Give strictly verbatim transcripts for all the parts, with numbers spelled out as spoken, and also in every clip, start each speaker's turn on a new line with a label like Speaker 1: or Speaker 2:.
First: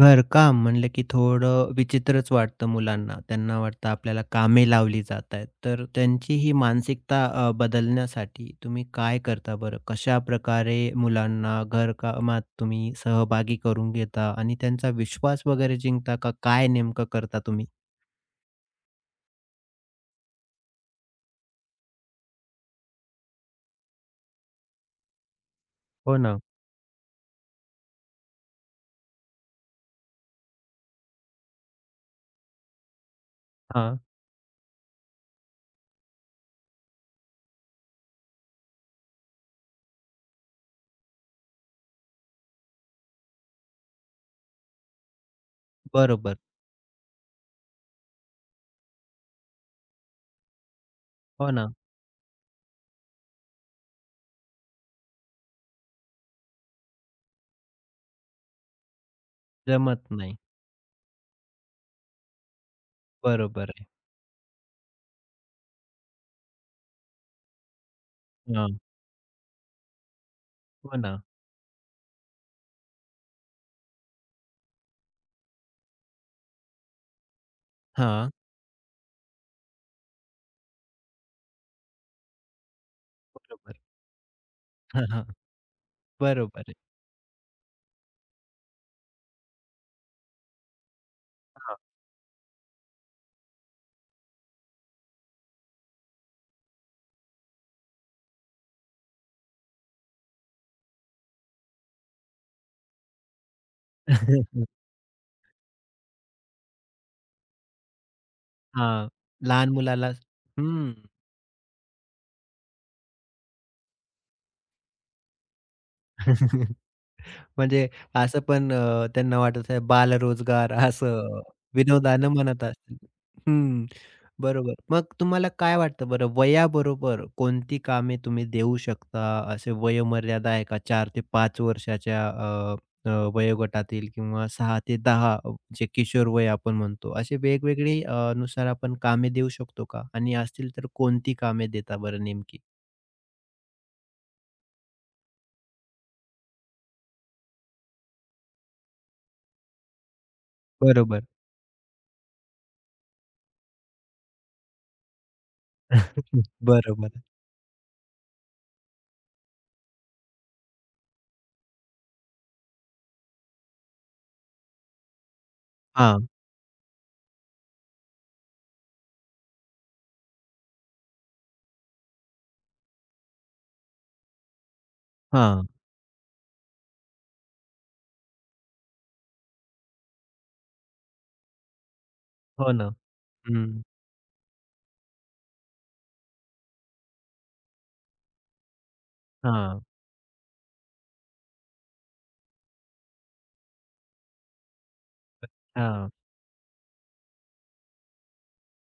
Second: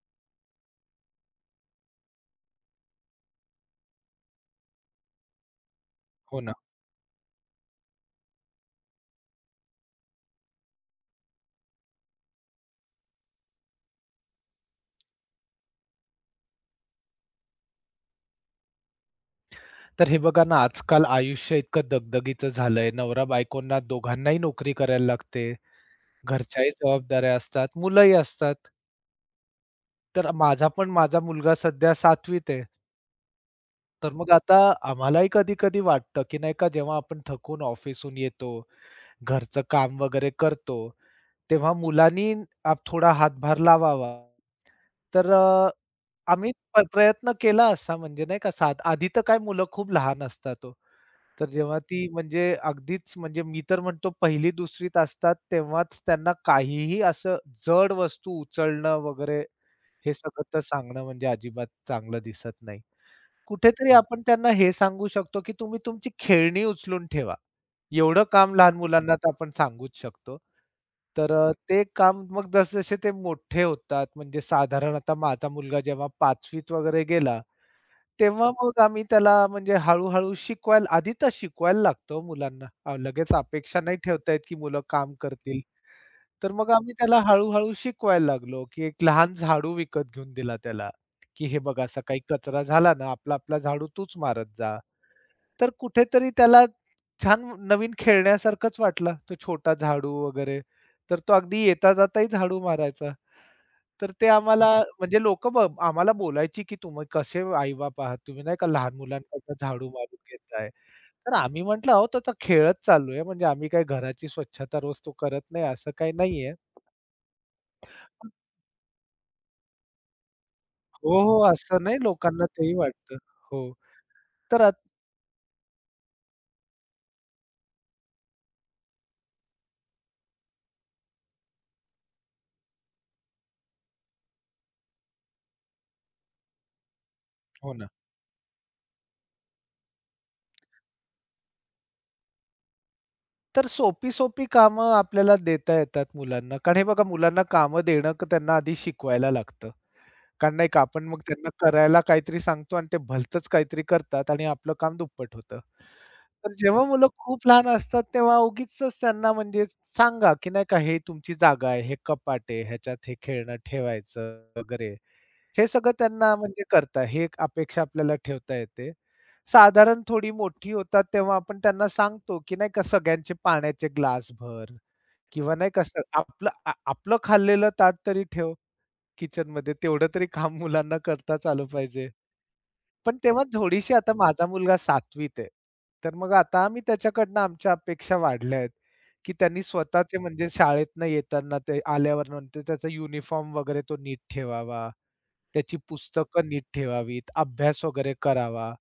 Speaker 1: घरकाम म्हणलं की थोडं विचित्रच वाटतं मुलांना. त्यांना वाटतं आपल्याला कामे लावली जात आहेत. तर त्यांची
Speaker 2: हो ना.
Speaker 1: ही मानसिकता अ, बदलण्यासाठी तुम्ही काय करता बरं? कशाप्रकारे मुलांना घरकामात तुम्ही सहभागी करून घेता आणि त्यांचा विश्वास वगैरे जिंकता का? काय नेमकं करता तुम्ही?
Speaker 2: तर हे बघा ना, आजकाल आयुष्य इतकं दगदगीचं झालंय. नवरा-बायकोंना दोघांनाही नोकरी करायला लागते.
Speaker 1: हो ना.
Speaker 2: घरच्याही जबाबदाऱ्या असतात, मुलंही असतात. तर माझा पण माझा मुलगा सध्या सातवीत आहे.
Speaker 1: हां.
Speaker 2: तर मग आता आम्हालाही कधी-कधी वाटतं, की नाही का जेव्हा आपण थकून ऑफिसहून येतो, घरचं काम वगैरे करतो, तेव्हा मुलांनी आप थोडा हातभार लावावा. तर अ,
Speaker 1: बरोबर.
Speaker 2: आम्ही प प्रयत्न केला असा म्हणजे नाही का साध आधी तर काय मुलं खूप लहान असतात हो. तर
Speaker 1: हो ना.
Speaker 2: जेव्हा ती म्हणजे अगदीच म्हणजे मी तर म्हणतो पहिली-दुसरीत असतात तेव्हाच त्यांना काहीही असं जड वस्तू उचलणं वगैरे
Speaker 1: जमत
Speaker 2: हे
Speaker 1: नाही.
Speaker 2: सगळं तर सांगणं म्हणजे अजिबात चांगलं दिसत नाही.
Speaker 1: बरोबर आहे.
Speaker 2: कुठेतरी हं. आपण त्यांना हे सांगू शकतो, की तुम्ही तुमची खेळणी उचलून ठेवा. एवढं काम लहान
Speaker 1: हां.
Speaker 2: मुलांना तर आपण सांगूच शकतो.
Speaker 1: हो ना.
Speaker 2: तर अ, ते काम मग जसजसे ते मोठे होतात म्हणजे साधारण आता माझा मुलगा जेव्हा पाचवीत वगैरे गेला
Speaker 1: हां.
Speaker 2: तेव्हा मग आम्ही त्याला म्हणजे हळू शिकवायला आधी तर शिकवायला लागतो मुलांना. अ, लगेच अपेक्षा
Speaker 1: बरोबर.
Speaker 2: नाही ठेवता येत, की मुलं
Speaker 1: हां,
Speaker 2: काम
Speaker 1: हां.
Speaker 2: करतील. तर
Speaker 1: बरोबर
Speaker 2: मग
Speaker 1: आहे.
Speaker 2: आम्ही त्याला हळू-हळू शिकवायला लागलो, की एक लहान झाडू विकत घेऊन दिला त्याला, की "हे
Speaker 1: हां.
Speaker 2: बघ असा काही कचरा झाला ना, आपला-आपला झाडू तूच मारत जा." तर कुठेतरी त्याला छान नवीन खेळण्यासारखंच वाटलं. तो छोटा झाडू वगैरे. तर तो अगदी येता जाताही झाडू मारायचा. तर ते आम्हाला अच्छा. म्हणजे लोकं आम्हाला बोलायची, की "तुम्ही कसे आई-बाप आहात तुम्ही नाही का लहान
Speaker 1: हां.
Speaker 2: मुलांकडनं
Speaker 1: लहान
Speaker 2: झाडू
Speaker 1: मुलाला.
Speaker 2: मारून घेताय."
Speaker 1: हं.
Speaker 2: तर आम्ही म्हटलं, "अहो तो तर खेळच चालू आहे, म्हणजे आम्ही काही घराची स्वच्छता रोज तो करत नाही असं काही नाहीये."
Speaker 1: म्हणजे असं पण अ, त्यांना वाटत आहे बालरोजगार
Speaker 2: हो, हो,
Speaker 1: असं
Speaker 2: असं नाही
Speaker 1: विनोदानं
Speaker 2: लोकांना
Speaker 1: म्हणत
Speaker 2: तेही
Speaker 1: असतील.
Speaker 2: वाटतं. हो,
Speaker 1: हं,
Speaker 2: तर आत
Speaker 1: बरोबर. मग तुम्हाला काय वाटतं बरं वयाबरोबर कोणती कामे तुम्ही देऊ शकता? असे वयोमर्यादा आहे का चार ते पाच वर्षाच्या अ, अ, वयोगटातील किंवा सहा ते दहा जे किशोरवय आपण म्हणतो असे
Speaker 2: हो ना.
Speaker 1: वेगवेगळी अ, नुसार आपण कामे देऊ शकतो का? आणि असतील तर कोणती कामे देता बरं नेमकी?
Speaker 2: तर सोपी-सोपी कामं आपल्याला देता येतात मुलांना. कारण हे बघा मुलांना कामं देणं क- त्यांना आधी शिकवायला लागतं. कारण नाही का आपण मग
Speaker 1: बरोबर.
Speaker 2: त्यांना करायला काहीतरी सांगतो आणि ते भलतंच काहीतरी करतात आणि आपलं काम दुप्पट होतं. तर जेव्हा मुलं
Speaker 1: बरोबर.
Speaker 2: खूप लहान असतात, तेव्हा उगीचच त्यांना म्हणजे सांगा, की नाही का हे तुमची जागा आहे, हे कपाट आहे, ह्याच्यात हे खेळणं ठेवायचं वगैरे. हे सगळं
Speaker 1: हां,
Speaker 2: त्यांना म्हणजे करता ही एक अपेक्षा आपल्याला ठेवता येते. साधारण थोडी मोठी होतात, तेव्हा आपण त्यांना सांगतो, की नाही का सगळ्यांचे पाण्याचे ग्लास भर किंवा
Speaker 1: हां.
Speaker 2: नाही का असं आपलं आ आपलं खाल्लेलं ताट तरी ठेव किचनमध्ये. तेवढं तरी काम मुलांना करताच आलं पाहिजे.
Speaker 1: हो ना.
Speaker 2: पण तेव्हा
Speaker 1: हं.
Speaker 2: थोडीशी आता माझा मुलगा सातवीत आहे. तर मग आता आम्ही त्याच्याकडनं आमच्या अपेक्षा वाढल्या आहेत, की त्यांनी
Speaker 1: हां,
Speaker 2: स्वतःचे म्हणजे शाळेतनं येताना ते आल्यावर नंतर त्याचा युनिफॉर्म वगैरे तो नीट ठेवावा, त्याची
Speaker 1: हां.
Speaker 2: पुस्तकं नीट ठेवावीत, अभ्यास वगैरे करावा.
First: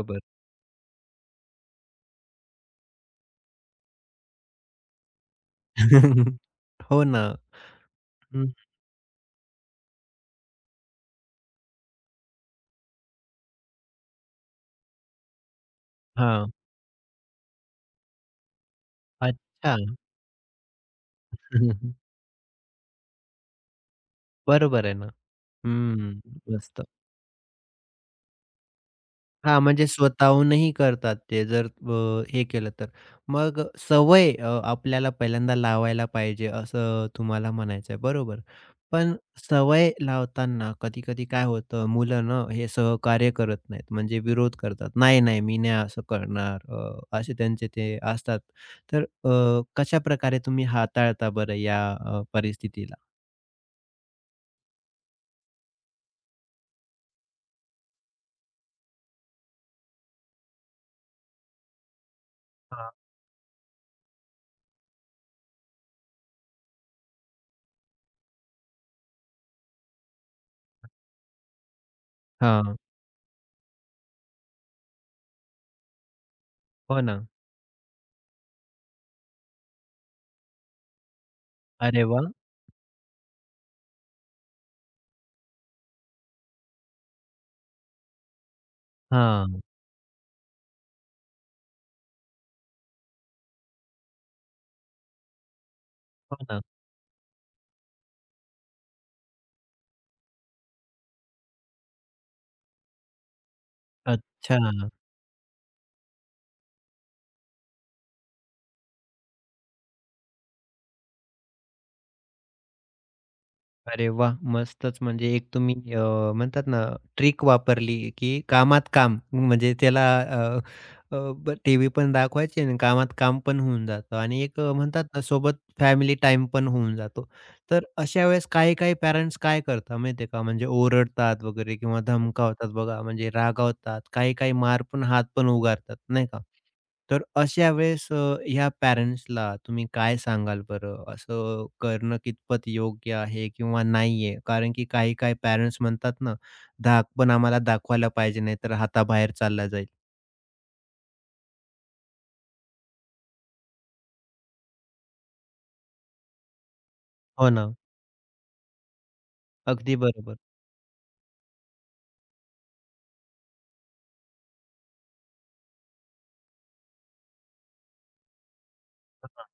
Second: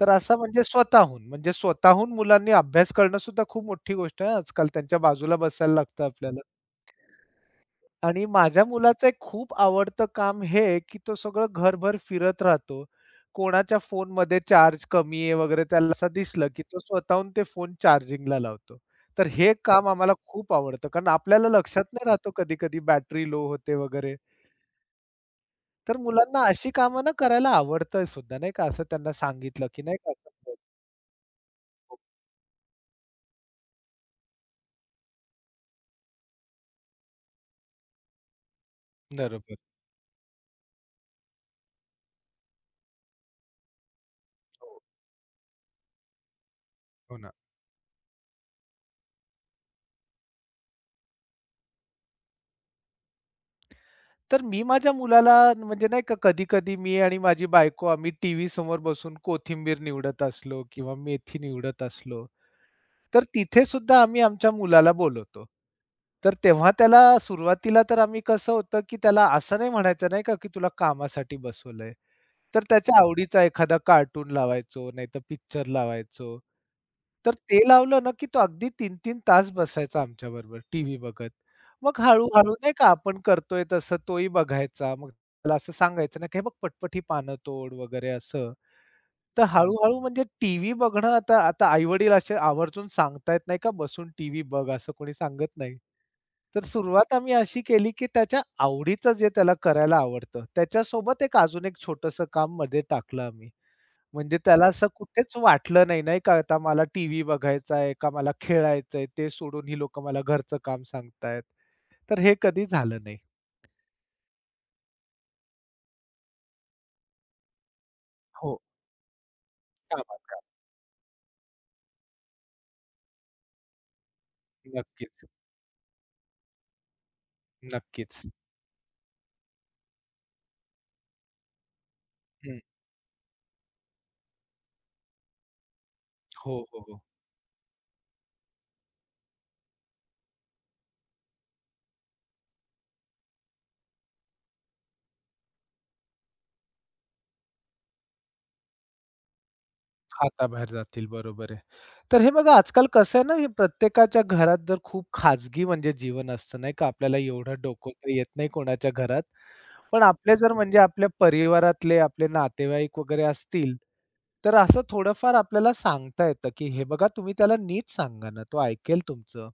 Speaker 2: तर असा म्हणजे स्वतःहून, म्हणजे स्वतःहून मुलांनी अभ्यास करणं सुद्धा खूप मोठी गोष्ट आहे आजकाल. त्यांच्या बाजूला बसायला लागतं आपल्याला.
Speaker 1: हो ना.
Speaker 2: आणि
Speaker 1: हं.
Speaker 2: माझ्या मुलाचं एक खूप आवडतं काम हे, की तो सगळं घरभर फिरत राहतो. कोणाच्या फोनमध्ये चार्ज कमी आहे वगैरे त्याला असं दिसलं,
Speaker 1: हां.
Speaker 2: की तो स्वतःहून ते फोन चार्जिंगला लावतो. तर हे
Speaker 1: अच्छा.
Speaker 2: काम आम्हाला खूप आवडतं. कारण आपल्याला लक्षात नाही राहतो कधी-कधी बॅटरी लो होते वगैरे.
Speaker 1: बरोबर आहे ना.
Speaker 2: तर
Speaker 1: हं.
Speaker 2: मुलांना अशी
Speaker 1: मस्त.
Speaker 2: कामं ना करायला आवडतंय सुद्धा नाही का, असं त्यांना
Speaker 1: हां,
Speaker 2: सांगितलं, की
Speaker 1: म्हणजे
Speaker 2: नाही का असं हो,
Speaker 1: स्वतःहूनही करतात ते जर
Speaker 2: हो.
Speaker 1: अ, हे केलं तर. मग सवय अ, आपल्याला पहिल्यांदा लावायला पाहिजे असं तुम्हाला म्हणायचं आहे, बरोबर. पण
Speaker 2: बरोबर.
Speaker 1: सवय लावताना कधी-कधी काय होतं मुलं ना हे सहकार्य करत नाहीत, म्हणजे विरोध
Speaker 2: हो,
Speaker 1: करतात. "नाही, नाही, मी नाही असं करणार."
Speaker 2: हो
Speaker 1: अ,
Speaker 2: ना.
Speaker 1: असे त्यांचे ते असतात. तर अ, कशाप्रकारे तुम्ही हाताळता बरं या अ, परिस्थितीला?
Speaker 2: तर मी माझ्या मुलाला म्हणजे नाही का कधी-कधी मी आणि माझी बायको आम्ही टीव्ही समोर बसून कोथिंबीर निवडत असलो किंवा मेथी निवडत असलो,
Speaker 1: हां.
Speaker 2: तर तिथे सुद्धा आम्ही आमच्या मुलाला बोलवतो. तर तेव्हा त्याला सुरुवातीला तर आम्ही कसं होतं, की त्याला असं नाही म्हणायचं नाही का, की तुला कामासाठी बसवलंय. तर
Speaker 1: हां.
Speaker 2: त्याच्या आवडीचा एखादा कार्टून लावायचो, नाहीतर पिक्चर लावायचो.
Speaker 1: हो ना.
Speaker 2: तर ते लावलं ना, की तो अगदी तीन-तीन तास बसायचा आमच्याबरोबर टीव्ही बघत. मग
Speaker 1: अरे वाह!
Speaker 2: हळू-हळू नाही का आपण करतोय तसं तोही बघायचा. मग त्याला असं सांगायचं ना, की "हे बघ पटपट ही पानं तोड" वगैरे असं. तर
Speaker 1: हां.
Speaker 2: हळू-हळू म्हणजे टीव्ही बघणं आता आता आई-वडील असे आवर्जून सांगतायत नाही का, "बसून टीव्ही बघ." असं कोणी सांगत नाही.
Speaker 1: हो ना.
Speaker 2: तर सुरुवात आम्ही अशी केली, की त्याच्या आवडीचं जे त्याला करायला आवडतं, त्याच्यासोबत एक अजून एक छोटंसं काम मध्ये टाकलं आम्ही. म्हणजे
Speaker 1: अच्छा.
Speaker 2: त्याला असं कुठेच वाटलं नाही, नाही का, आता मला टीव्ही बघायचा आहे का मला खेळायचं ते सोडून ही लोकं मला घरचं काम सांगतायत. तर हे कधी झालं नाही.
Speaker 1: अरे वाह! मस्तच. म्हणजे एक तुम्ही अ, म्हणतात ना ट्रिक वापरली, की
Speaker 2: हो,
Speaker 1: कामात काम. म्हणजे त्याला
Speaker 2: कामात
Speaker 1: अ,
Speaker 2: काम.
Speaker 1: अ, ब टीव्ही पण दाखवायची आणि कामात काम पण होऊन जातं आणि एक अ, म्हणतात ना
Speaker 2: नक्कीच,
Speaker 1: सोबत फॅमिली टाईम पण होऊन जातो. तर
Speaker 2: नक्कीच.
Speaker 1: अशा वेळेस काही-काही पॅरेंट्स काय करतात माहिती आहे का, म्हणजे ओरडतात वगैरे किंवा
Speaker 2: हं.
Speaker 1: धमकावतात बघा, म्हणजे रागावतात, काही-काही मार पण, हात पण उगारतात, नाही का?
Speaker 2: हो, हो, हो.
Speaker 1: तर अशा वेळेस अ, ह्या पॅरेंट्सला तुम्ही काय सांगाल बरं? असं करणं कितपत योग्य आहे किंवा नाही कारण की काही-काही पॅरेंट्स म्हणतात ना, धाक पण आम्हाला दाखवायला पाहिजे, नाहीतर हाताबाहेर चालला जाईल.
Speaker 2: हाताबाहेर जातील, बरोबर आहे. तर हे बघा आजकाल कसं आहे ना, हे प्रत्येकाच्या घरात जर खूप खाजगी म्हणजे जीवन असतं नाही का, आपल्याला
Speaker 1: हो
Speaker 2: एवढं
Speaker 1: ना,
Speaker 2: डोकं तर येत नाही कोणाच्या घरात.
Speaker 1: अगदी
Speaker 2: पण आपले
Speaker 1: बरोबर.
Speaker 2: जर म्हणजे आपल्या परिवारातले आपले नातेवाईक वगैरे असतील, तर असं थोडंफार आपल्याला सांगता येतं, की "हे बघा तुम्ही त्याला नीट सांगा ना, तो ऐकेल तुमचं."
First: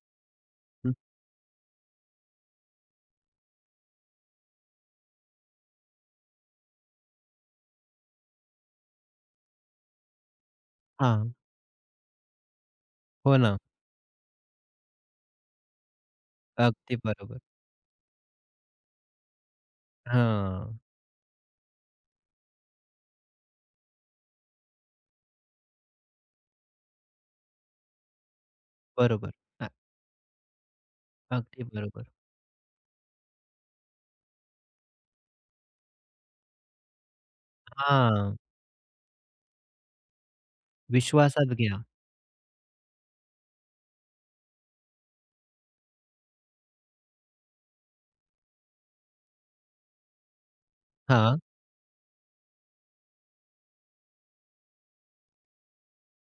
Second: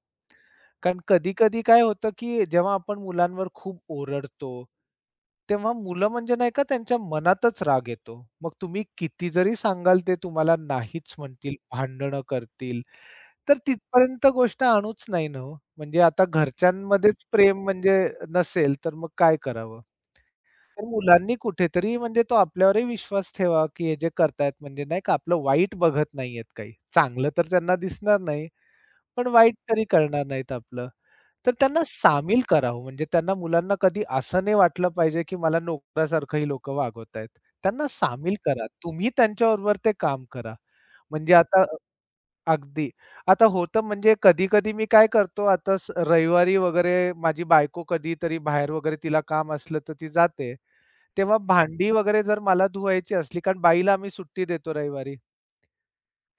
Speaker 1: हं,
Speaker 2: कारण कधी-कधी काय होतं, की जेव्हा आपण मुलांवर खूप ओरडतो, तेव्हा मुलं म्हणजे नाही का त्यांच्या मनातच राग येतो. मग तुम्ही किती जरी सांगाल ते तुम्हाला नाहीच
Speaker 1: हां,
Speaker 2: म्हणतील, भांडणं करतील.
Speaker 1: हो ना,
Speaker 2: तर तिथपर्यंत गोष्ट आणूच नाही ना हो. म्हणजे आता
Speaker 1: अगदी
Speaker 2: घरच्यांमध्येच
Speaker 1: बरोबर.
Speaker 2: प्रेम म्हणजे नसेल, तर मग काय करावं?
Speaker 1: हां,
Speaker 2: तर मुलांनी कुठेतरी म्हणजे तो आपल्यावरही विश्वास ठेवा, की हे जे करतायत म्हणजे नाही का आपलं वाईट बघत नाहीयेत काही. चांगलं तर त्यांना दिसणार नाही, पण
Speaker 1: बरोबर.
Speaker 2: वाईट
Speaker 1: अ,
Speaker 2: तरी करणार नाहीत आपलं. तर
Speaker 1: अगदी
Speaker 2: त्यांना
Speaker 1: बरोबर.
Speaker 2: सामील करावं. म्हणजे त्यांना मुलांना कधी असं नाही वाटलं पाहिजे, की मला नोकरासारखं ही लोकं वागवतायत. त्यांना सामील
Speaker 1: हां,
Speaker 2: करा. तुम्ही त्यांच्याबरोबर ते काम करा. म्हणजे
Speaker 1: विश्वासात
Speaker 2: आता
Speaker 1: घ्या.
Speaker 2: अगदी. आता होतं म्हणजे कधी-कधी मी काय करतो आता स रविवारी वगैरे माझी बायको कधीतरी बाहेर वगैरे तिला काम असलं तर ती जाते. तेव्हा
Speaker 1: हां,
Speaker 2: भांडी वगैरे जर मला धुवायची असली कारण बाईला आम्ही सुट्टी देतो रविवारी.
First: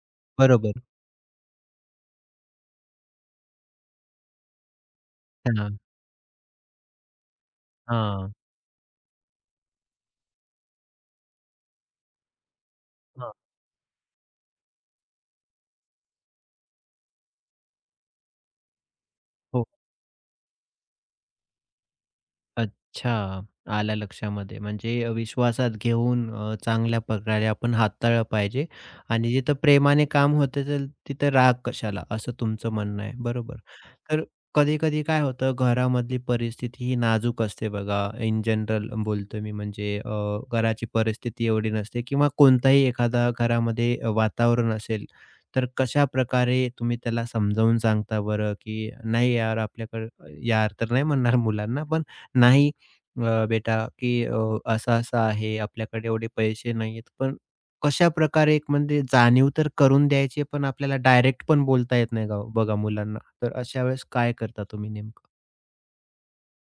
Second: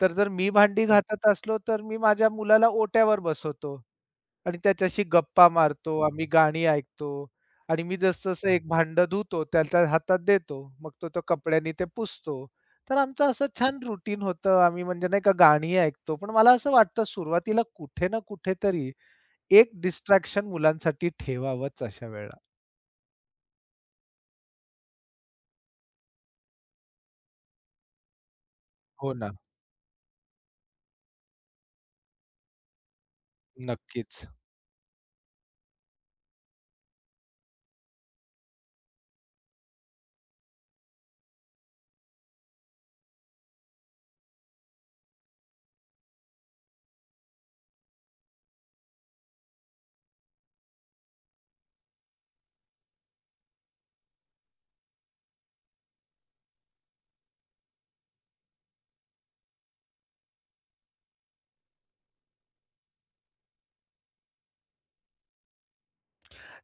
Speaker 2: तर जर मी
Speaker 1: बरोबर.
Speaker 2: भांडी घासत असलो, तर मी माझ्या मुलाला ओट्यावर बसवतो आणि त्याच्याशी गप्पा
Speaker 1: हां,
Speaker 2: मारतो. आम्ही गाणी ऐकतो आणि मी
Speaker 1: हां,
Speaker 2: जसं-जसं एक भांडं धुतो, त्याच्या हातात देतो. मग तो तो कपड्यांनी ते पुसतो. तर आमचं
Speaker 1: हां.
Speaker 2: असं छान रुटीन होतं. आम्ही म्हणजे नाही का गाणी ऐकतो. पण मला असं वाटतं सुरुवातीला कुठे ना कुठेतरी
Speaker 1: हो.
Speaker 2: एक डिस्ट्रॅक्शन मुलांसाठी ठेवावंच अशा वेळेला.
Speaker 1: अच्छा. आलं लक्षामध्ये. म्हणजे विश्वासात घेऊन अ, चांगल्या प्रकारे आपण हाताळलं पाहिजे
Speaker 2: हो
Speaker 1: आणि
Speaker 2: ना,
Speaker 1: जिथं प्रेमाने काम होते असेल तिथं राग कशाला, असं तुमचं म्हणणं आहे. बरोबर. तर
Speaker 2: नक्कीच.
Speaker 1: कधी-कधी काय होतं घरामधली परिस्थिती ही नाजूक असते बघा. इन जनरल बोलतो मी म्हणजे अ, घराची परिस्थिती एवढी नसते किंवा कोणताही एखादा घरामध्ये वातावरण असेल, तर कशाप्रकारे तुम्ही त्याला समजावून सांगता बरं, की नाही यार आपल्याकडे यार तर नाही म्हणणार मुलांना पण नाही अ, बेटा, की अ, असं-असं आहे, आपल्याकडे एवढे पैसे नाहीयेत. पण कशाप्रकारे एक म्हणजे जाणीव तर करून द्यायची आहे, पण आपल्याला डायरेक्ट पण बोलता येत नाही गाव बघा मुलांना. तर अशा वेळेस काय करता तुम्ही नेमकं?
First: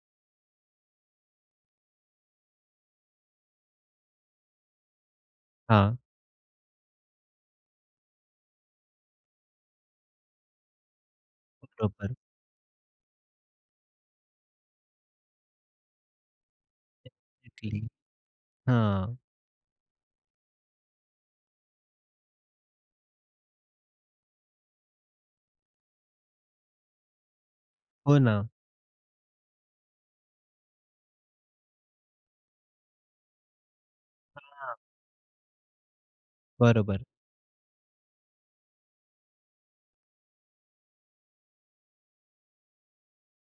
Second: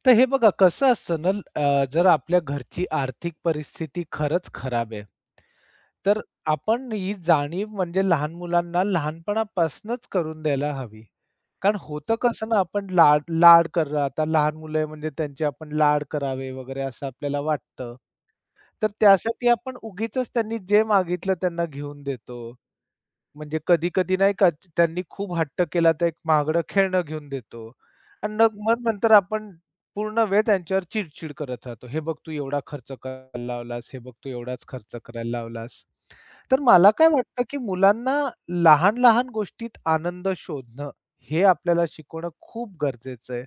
Speaker 2: तर हे बघा कसं असतं ना अ, जर आपल्या घरची आर्थिक परिस्थिती खरंच खराब आहे.
Speaker 1: हां,
Speaker 2: तर आपण ही जाणीव म्हणजे लहान मुलांना लहानपणापासूनच करून द्यायला हवी. कारण
Speaker 1: बरोबर.
Speaker 2: होतं कसं ना, आपण लाड लाड कर आता लहान मुलं आहे म्हणजे त्यांचे आपण लाड करावे वगैरे असं आपल्याला
Speaker 1: इटली.
Speaker 2: वाटतं. तर
Speaker 1: हां.
Speaker 2: त्यासाठी आपण उगीचच त्यांनी जे मागितलं त्यांना घेऊन देतो. म्हणजे कधी-कधी नाही का त्यांनी खूप हट्ट केला तर एक महागडं खेळणं घेऊन देतो.
Speaker 1: हो
Speaker 2: आणि
Speaker 1: ना.
Speaker 2: नग मग नंतर आपण पूर्ण वेळ त्यांच्यावर चिडचिड करत राहतो. "हे बघ तू एवढा खर्च करायला लावलास, हे बघ तू एवढाच खर्च करायला लावलास." तर मला
Speaker 1: बरोबर.
Speaker 2: काय वाटतं, की मुलांना लहान-लहान गोष्टीत आनंद शोधणं, हे आपल्याला शिकवणं खूप गरजेचं आहे.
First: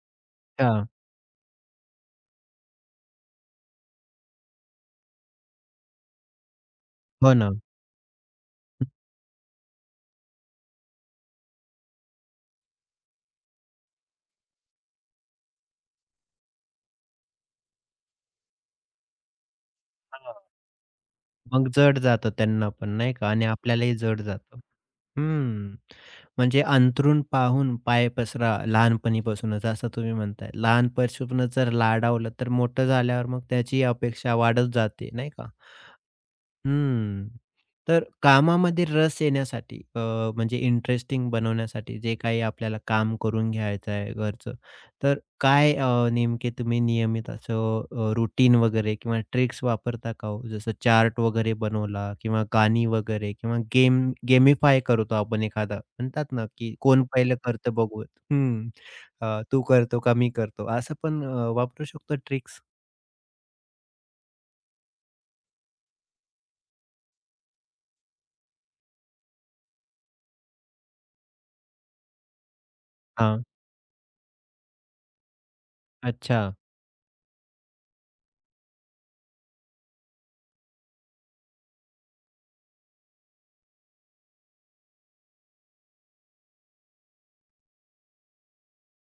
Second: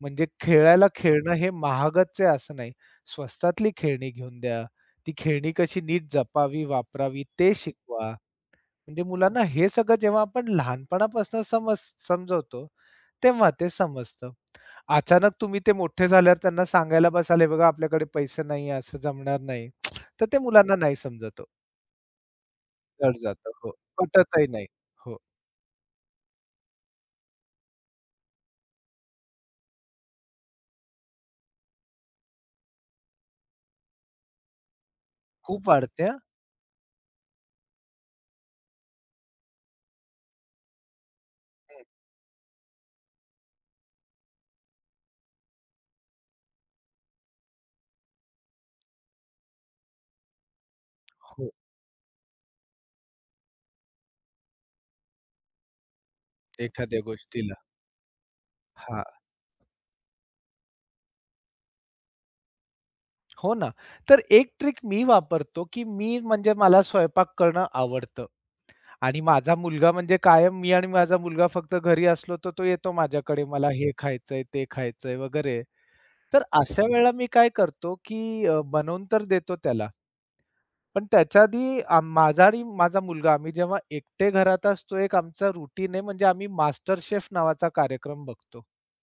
Speaker 2: म्हणजे खेळायला
Speaker 1: हां.
Speaker 2: खेळणं हे महागच आहे असं नाही. स्वस्तातली खेळणी घेऊन द्या. ती खेळणी कशी नीट जपावी, वापरावी
Speaker 1: हो ना.
Speaker 2: ते शिकवा. म्हणजे मुलांना हे सगळं जेव्हा आपण लहानपणापासून समज समजवतो, तेव्हा ते समजतं. अचानक तुम्ही ते मोठे झाल्यावर त्यांना सांगायला बसाल, बघा आपल्याकडे पैसे नाही असं जमणार नाही." तर ते
Speaker 1: हां.
Speaker 2: मुलांना नाही समजत हो.
Speaker 1: मग जड जातं त्यांना पण नाही
Speaker 2: जड
Speaker 1: का आणि
Speaker 2: जातं. हो,
Speaker 1: आपल्यालाही जड
Speaker 2: पटतही
Speaker 1: जातं.
Speaker 2: नाही. हो,
Speaker 1: हम्म. म्हणजे अंथरूण पाहून पाय पसरा लहानपणीपासूनच असं तुम्ही म्हणताय. लहानपणीपासूनच जर लाडावलं तर मोठं झाल्यावर मग त्याची अपेक्षा वाढत जाते नाही का?
Speaker 2: खूप वाढते हां.
Speaker 1: हम्म. तर कामामध्ये रस येण्यासाठी अ, म्हणजे इंटरेस्टिंग
Speaker 2: हं.
Speaker 1: बनवण्यासाठी जे काही आपल्याला काम करून घ्यायचं आहे घरचं, तर काय अ, नेमके तुम्ही नियमित असं अ, रुटीन वगैरे किंवा ट्रिक्स वापरता का हो? जसं चार्ट
Speaker 2: हो,
Speaker 1: वगैरे बनवला किंवा गाणी वगैरे किंवा गेम गेमिफाय करतो आपण एखादा म्हणतात ना, की
Speaker 2: एखाद्या
Speaker 1: कोण पहिलं
Speaker 2: गोष्टीला.
Speaker 1: करतं बघूत. हं.
Speaker 2: हां,
Speaker 1: अ, तू करतो का मी करतो असं पण अ, वापरू शकतो ट्रिक्स?
Speaker 2: हो ना. तर एक ट्रिक मी वापरतो, की मी म्हणजे मला स्वयंपाक करणं आवडतं आणि माझा मुलगा म्हणजे कायम मी आणि माझा मुलगा फक्त घरी असलो, तर तो येतो
Speaker 1: हां.
Speaker 2: माझ्याकडे, "मला हे खायचंय, ते खायचंय" वगैरे.
Speaker 1: अच्छा.
Speaker 2: तर अशा वेळेला मी काय करतो, की अ, बनवून तर देतो त्याला, पण त्याच्या आधी आ माझा आणि माझा मुलगा आम्ही जेव्हा एकटे घरात असतो, एक आमचा रूटीन आहे म्हणजे आम्ही मास्टर शेफ नावाचा कार्यक्रम बघतो.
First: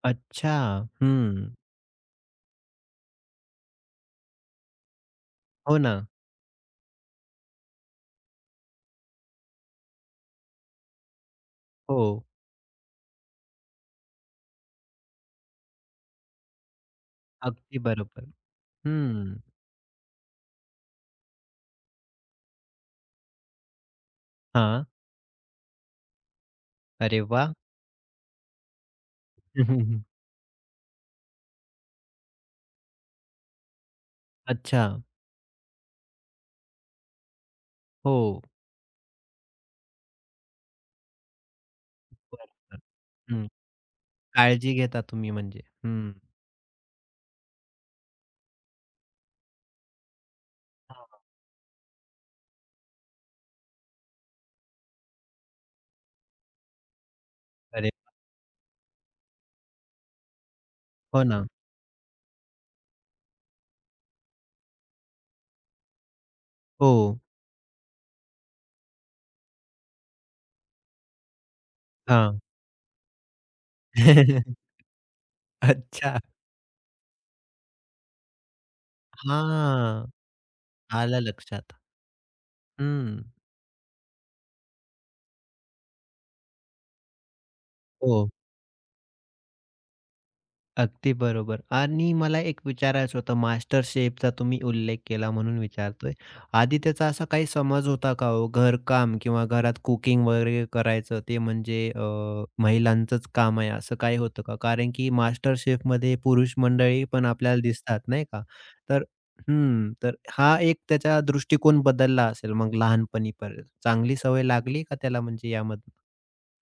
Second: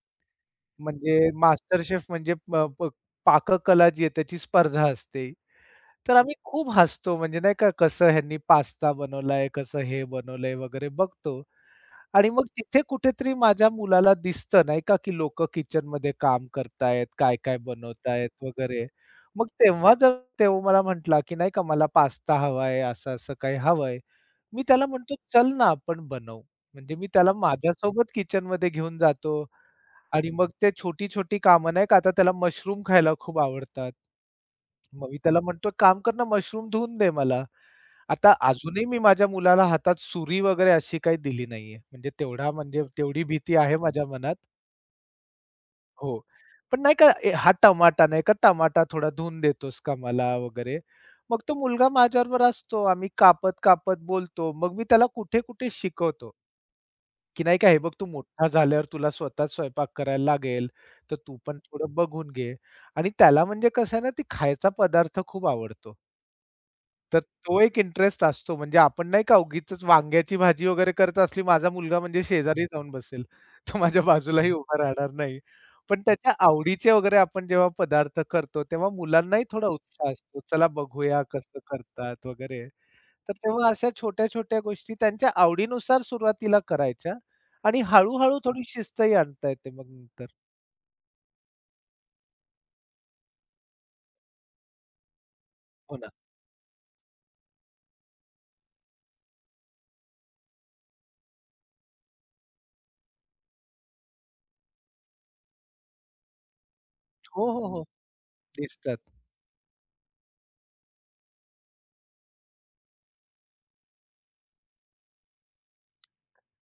Speaker 1: अच्छा.
Speaker 2: म्हणजे
Speaker 1: हं.
Speaker 2: मास्टर शेफ म्हणजे प प पाककला जी आहे त्याची स्पर्धा असते.
Speaker 1: हो ना.
Speaker 2: तर आम्ही खूप हसतो म्हणजे नाही का कसं ह्यांनी पास्ता बनवलाय, कसं हे बनवलंय वगैरे बघतो
Speaker 1: हो,
Speaker 2: आणि मग तिथे कुठेतरी माझ्या मुलाला दिसतं नाही का, की लोकं किचनमध्ये काम करतायत, काय-काय
Speaker 1: अगदी बरोबर.
Speaker 2: बनवतायत वगैरे.
Speaker 1: हं.
Speaker 2: मग तेव्हा जर तो मला म्हटला, की नाही का मला पास्ता हवाय, असं-असं काही हवंय. मी
Speaker 1: हां.
Speaker 2: त्याला म्हणतो, "चल ना आपण बनवू." म्हणजे मी
Speaker 1: अरे
Speaker 2: त्याला
Speaker 1: वाह!
Speaker 2: माझ्यासोबत किचनमध्ये घेऊन जातो आणि मग ते छोटी-छोटी कामं नाही का, आता त्याला मशरूम खायला खूप आवडतात.
Speaker 1: अच्छा.
Speaker 2: मग मी त्याला म्हणतो, "काम कर ना, मशरूम धुवून दे मला."
Speaker 1: हो.
Speaker 2: आता अजूनही मी माझ्या मुलाला हातात सुरी वगैरे अशी काही दिली नाहीये. म्हणजे तेवढा
Speaker 1: बरोबर.
Speaker 2: म्हणजे तेवढी
Speaker 1: हं.
Speaker 2: भीती आहे माझ्या मनात.
Speaker 1: काळजी घेता तुम्ही म्हणजे.
Speaker 2: हो.
Speaker 1: हं.
Speaker 2: पण नाही का, "ए, हा टमाटा नाही का, टमाटा थोडा धुवून देतोस का मला?" वगैरे.
Speaker 1: हां.
Speaker 2: मग तो मुलगा माझ्याबरोबर असतो. आम्ही कापत-कापत बोलतो. मग मी त्याला कुठे-कुठे शिकवतो. की नाही का हे
Speaker 1: अरे
Speaker 2: बघ तू मोठा झाल्यावर तुला स्वतःच स्वयंपाक करायला लागेल, तर
Speaker 1: हो
Speaker 2: तू
Speaker 1: ना.
Speaker 2: पण थोडं बघून घे. आणि त्याला म्हणजे कसं आहे ना ती खायचा पदार्थ खूप आवडतो.
Speaker 1: हो.
Speaker 2: तर तो एक इंटरेस्ट असतो. म्हणजे आपण नाही का उगीचच वांग्याची भाजी वगैरे करत असली, माझा मुलगा म्हणजे
Speaker 1: हां.
Speaker 2: शेजारी जाऊन बसेल. तो माझ्या बाजूलाही उभा राहणार नाही. पण
Speaker 1: अच्छा.
Speaker 2: त्याच्या आवडीचे वगैरे आपण जेव्हा पदार्थ करतो, तेव्हा मुलांनाही थोडा
Speaker 1: हां.
Speaker 2: उत्साह असतो. चला
Speaker 1: आलं
Speaker 2: बघूया कसं
Speaker 1: लक्षात.
Speaker 2: करतात वगैरे.
Speaker 1: हं.
Speaker 2: तर तेव्हा अशा छोट्या-छोट्या गोष्टी त्यांच्या आवडीनुसार सुरुवातीला करायच्या आणि
Speaker 1: हो.
Speaker 2: हळू-हळू थोडी शिस्तही आणता येते मग नंतर.
Speaker 1: अगदी बरोबर आणि मला एक विचारायचं होतं मास्टर शेफचा तुम्ही उल्लेख केला म्हणून
Speaker 2: हो ना.
Speaker 1: विचारतोय. आधी त्याचा असा काही समज होता का हो? घरकाम किंवा घरात कुकिंग वगैरे करायचं ते म्हणजे अ, महिलांचंच काम आहे असं काही होतं का? कारण की मास्टर शेफमध्ये पुरुष मंडळी पण
Speaker 2: हो,
Speaker 1: आपल्याला
Speaker 2: हो, हो.
Speaker 1: दिसतात नाही का?
Speaker 2: दिसतात.
Speaker 1: तर हं, तर हा एक त्याचा दृष्टिकोन बदलला असेल मग लहानपणीपर्यंत. चांगली सवय लागली का त्याला म्हणजे यामधून?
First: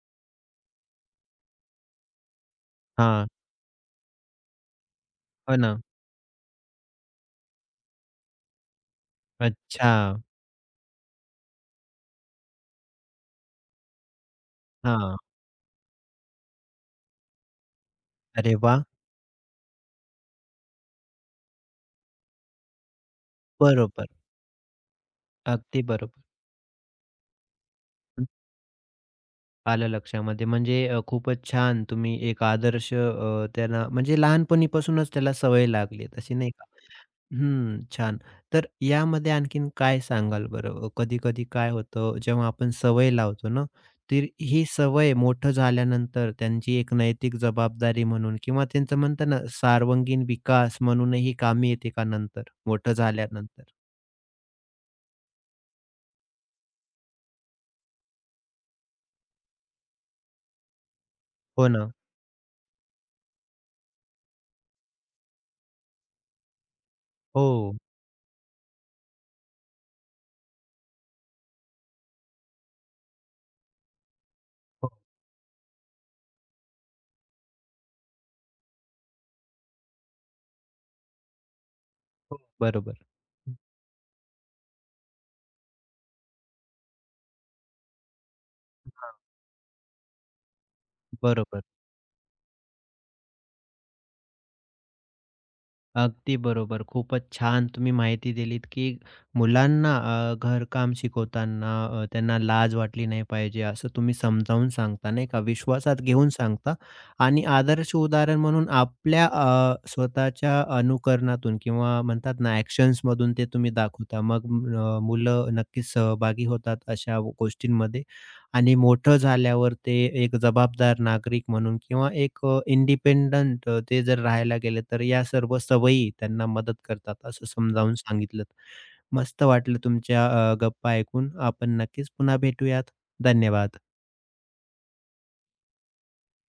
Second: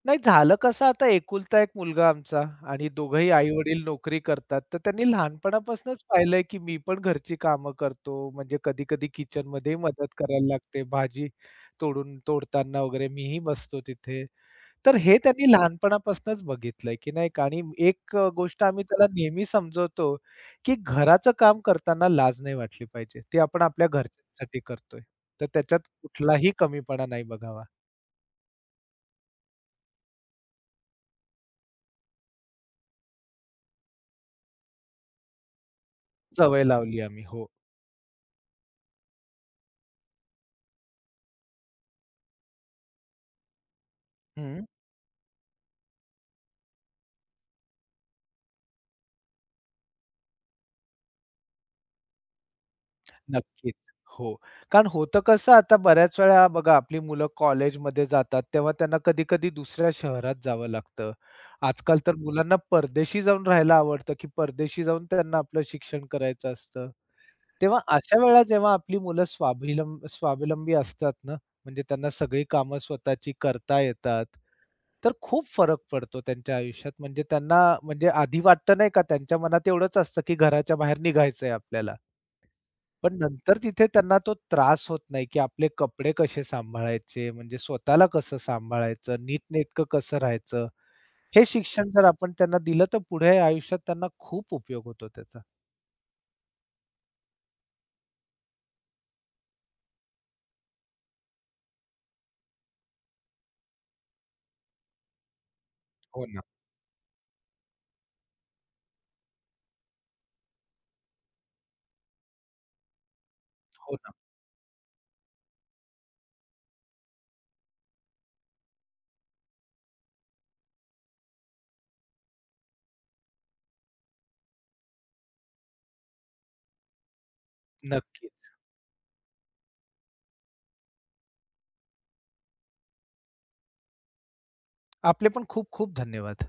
Speaker 2: नाही झालं कसं आता एकुलता एक मुलगा आमचा आणि
Speaker 1: हां.
Speaker 2: दोघंही आई-वडील नोकरी करतात. तर त्यांनी
Speaker 1: हो ना.
Speaker 2: लहानपणापासूनच पाहिलंय, की मी पण घरची कामं करतो. म्हणजे कधी-कधी किचनमध्येही
Speaker 1: अच्छा.
Speaker 2: मदत करायला लागते. भाजी तोडून तोडताना वगैरे मीही बसतो तिथे. तर हे
Speaker 1: हां.
Speaker 2: त्यांनी लहानपणापासूनच बघितलंय, की नाही का आणि एक अ,
Speaker 1: अरे
Speaker 2: गोष्ट
Speaker 1: वाह!
Speaker 2: आम्ही त्याला नेहमी समजवतो, की घराचं काम करताना लाज नाही वाटली पाहिजे. ते आपण आपल्या
Speaker 1: बरोबर.
Speaker 2: घरच्यांसाठी करतोय. तर त्याच्यात
Speaker 1: अगदी बरोबर.
Speaker 2: कुठलाही कमीपणा नाही बघावा.
Speaker 1: हं. आलं लक्षामध्ये. म्हणजे अ, खूपच छान तुम्ही एक आदर्श अ, त्यांना म्हणजे लहानपणीपासूनच त्याला सवय लागली आहे तशी नाही
Speaker 2: सवय
Speaker 1: का?
Speaker 2: लावली आम्ही. हो.
Speaker 1: हं, छान. तर यामध्ये आणखीन काय सांगाल बरं? कधी-कधी काय होतं जेव्हा आपण सवय लावतो ना, तर
Speaker 2: हं.
Speaker 1: ही सवय मोठं झाल्यानंतर त्यांची एक नैतिक जबाबदारी म्हणून किंवा त्यांचं म्हणतात ना सर्वांगीण विकास म्हणूनही कामी येते का नंतर, मोठं झाल्यानंतर?
Speaker 2: नक्कीच. हो. कारण होतं कसं आता बऱ्याच वेळा बघा आपली मुलं कॉलेजमध्ये जातात, तेव्हा त्यांना कधी-कधी दुसऱ्या शहरात जावं लागतं.
Speaker 1: हो ना.
Speaker 2: आजकाल तर मुलांना परदेशी जाऊन राहायला आवडतं, की परदेशी जाऊन त्यांना आपलं शिक्षण करायचं असतं.
Speaker 1: हो.
Speaker 2: तेव्हा अशा वेळा जेव्हा आपली मुलं स्वाभिलंब स्वावलंबी असतात ना, म्हणजे त्यांना सगळी कामं स्वतःची करता येतात,
Speaker 1: हो,
Speaker 2: तर खूप फरक पडतो त्यांच्या आयुष्यात. म्हणजे त्यांना म्हणजे आधी वाटतं नाही का त्यांच्या मनात एवढंच असतं, की घराच्या बाहेर निघायचंय आपल्याला.
Speaker 1: हो. बरोबर.
Speaker 2: पण नंतर तिथे त्यांना तो त्रास होत नाही, की आपले कपडे कसे सांभाळायचे, म्हणजे स्वतःला कसं
Speaker 1: हां,
Speaker 2: सांभाळायचं, नीटनेटकं कसं राहायचं. हे
Speaker 1: बरोबर.
Speaker 2: शिक्षण जर आपण त्यांना दिलं, तर पुढे आयुष्यात त्यांना खूप उपयोग होतो त्याचा.
Speaker 1: अगदी बरोबर. खूपच छान तुम्ही माहिती दिलीत, की मुलांना अ, घरकाम शिकवताना अ, त्यांना लाज वाटली नाही पाहिजे, असं तुम्ही समजावून सांगता, नाही का. विश्वासात
Speaker 2: हो
Speaker 1: घेऊन
Speaker 2: ना,
Speaker 1: सांगता आणि आदर्श उदाहरण म्हणून आपल्या अ, स्वतःच्या अनुकरणातून किंवा म्हणतात ना, ॲक्शन्समधून ते तुम्ही
Speaker 2: हो ना.
Speaker 1: दाखवता. मग म, अ, मुलं नक्कीच सहभागी होतात अशा गोष्टींमध्ये. आणि मोठं झाल्यावर ते एक जबाबदार नागरिक म्हणून किंवा एक अ, इंडिपेंडंट ते जर राहायला गेले तर या सर्व सवयी त्यांना मदत करतात असं समजावून सांगितलं.
Speaker 2: नक्कीच.
Speaker 1: मस्त वाटलं तुमच्या अ, गप्पा ऐकून. आपण नक्कीच पुन्हा भेटूयात. धन्यवाद.
Speaker 2: आपले पण खूप खूप धन्यवाद.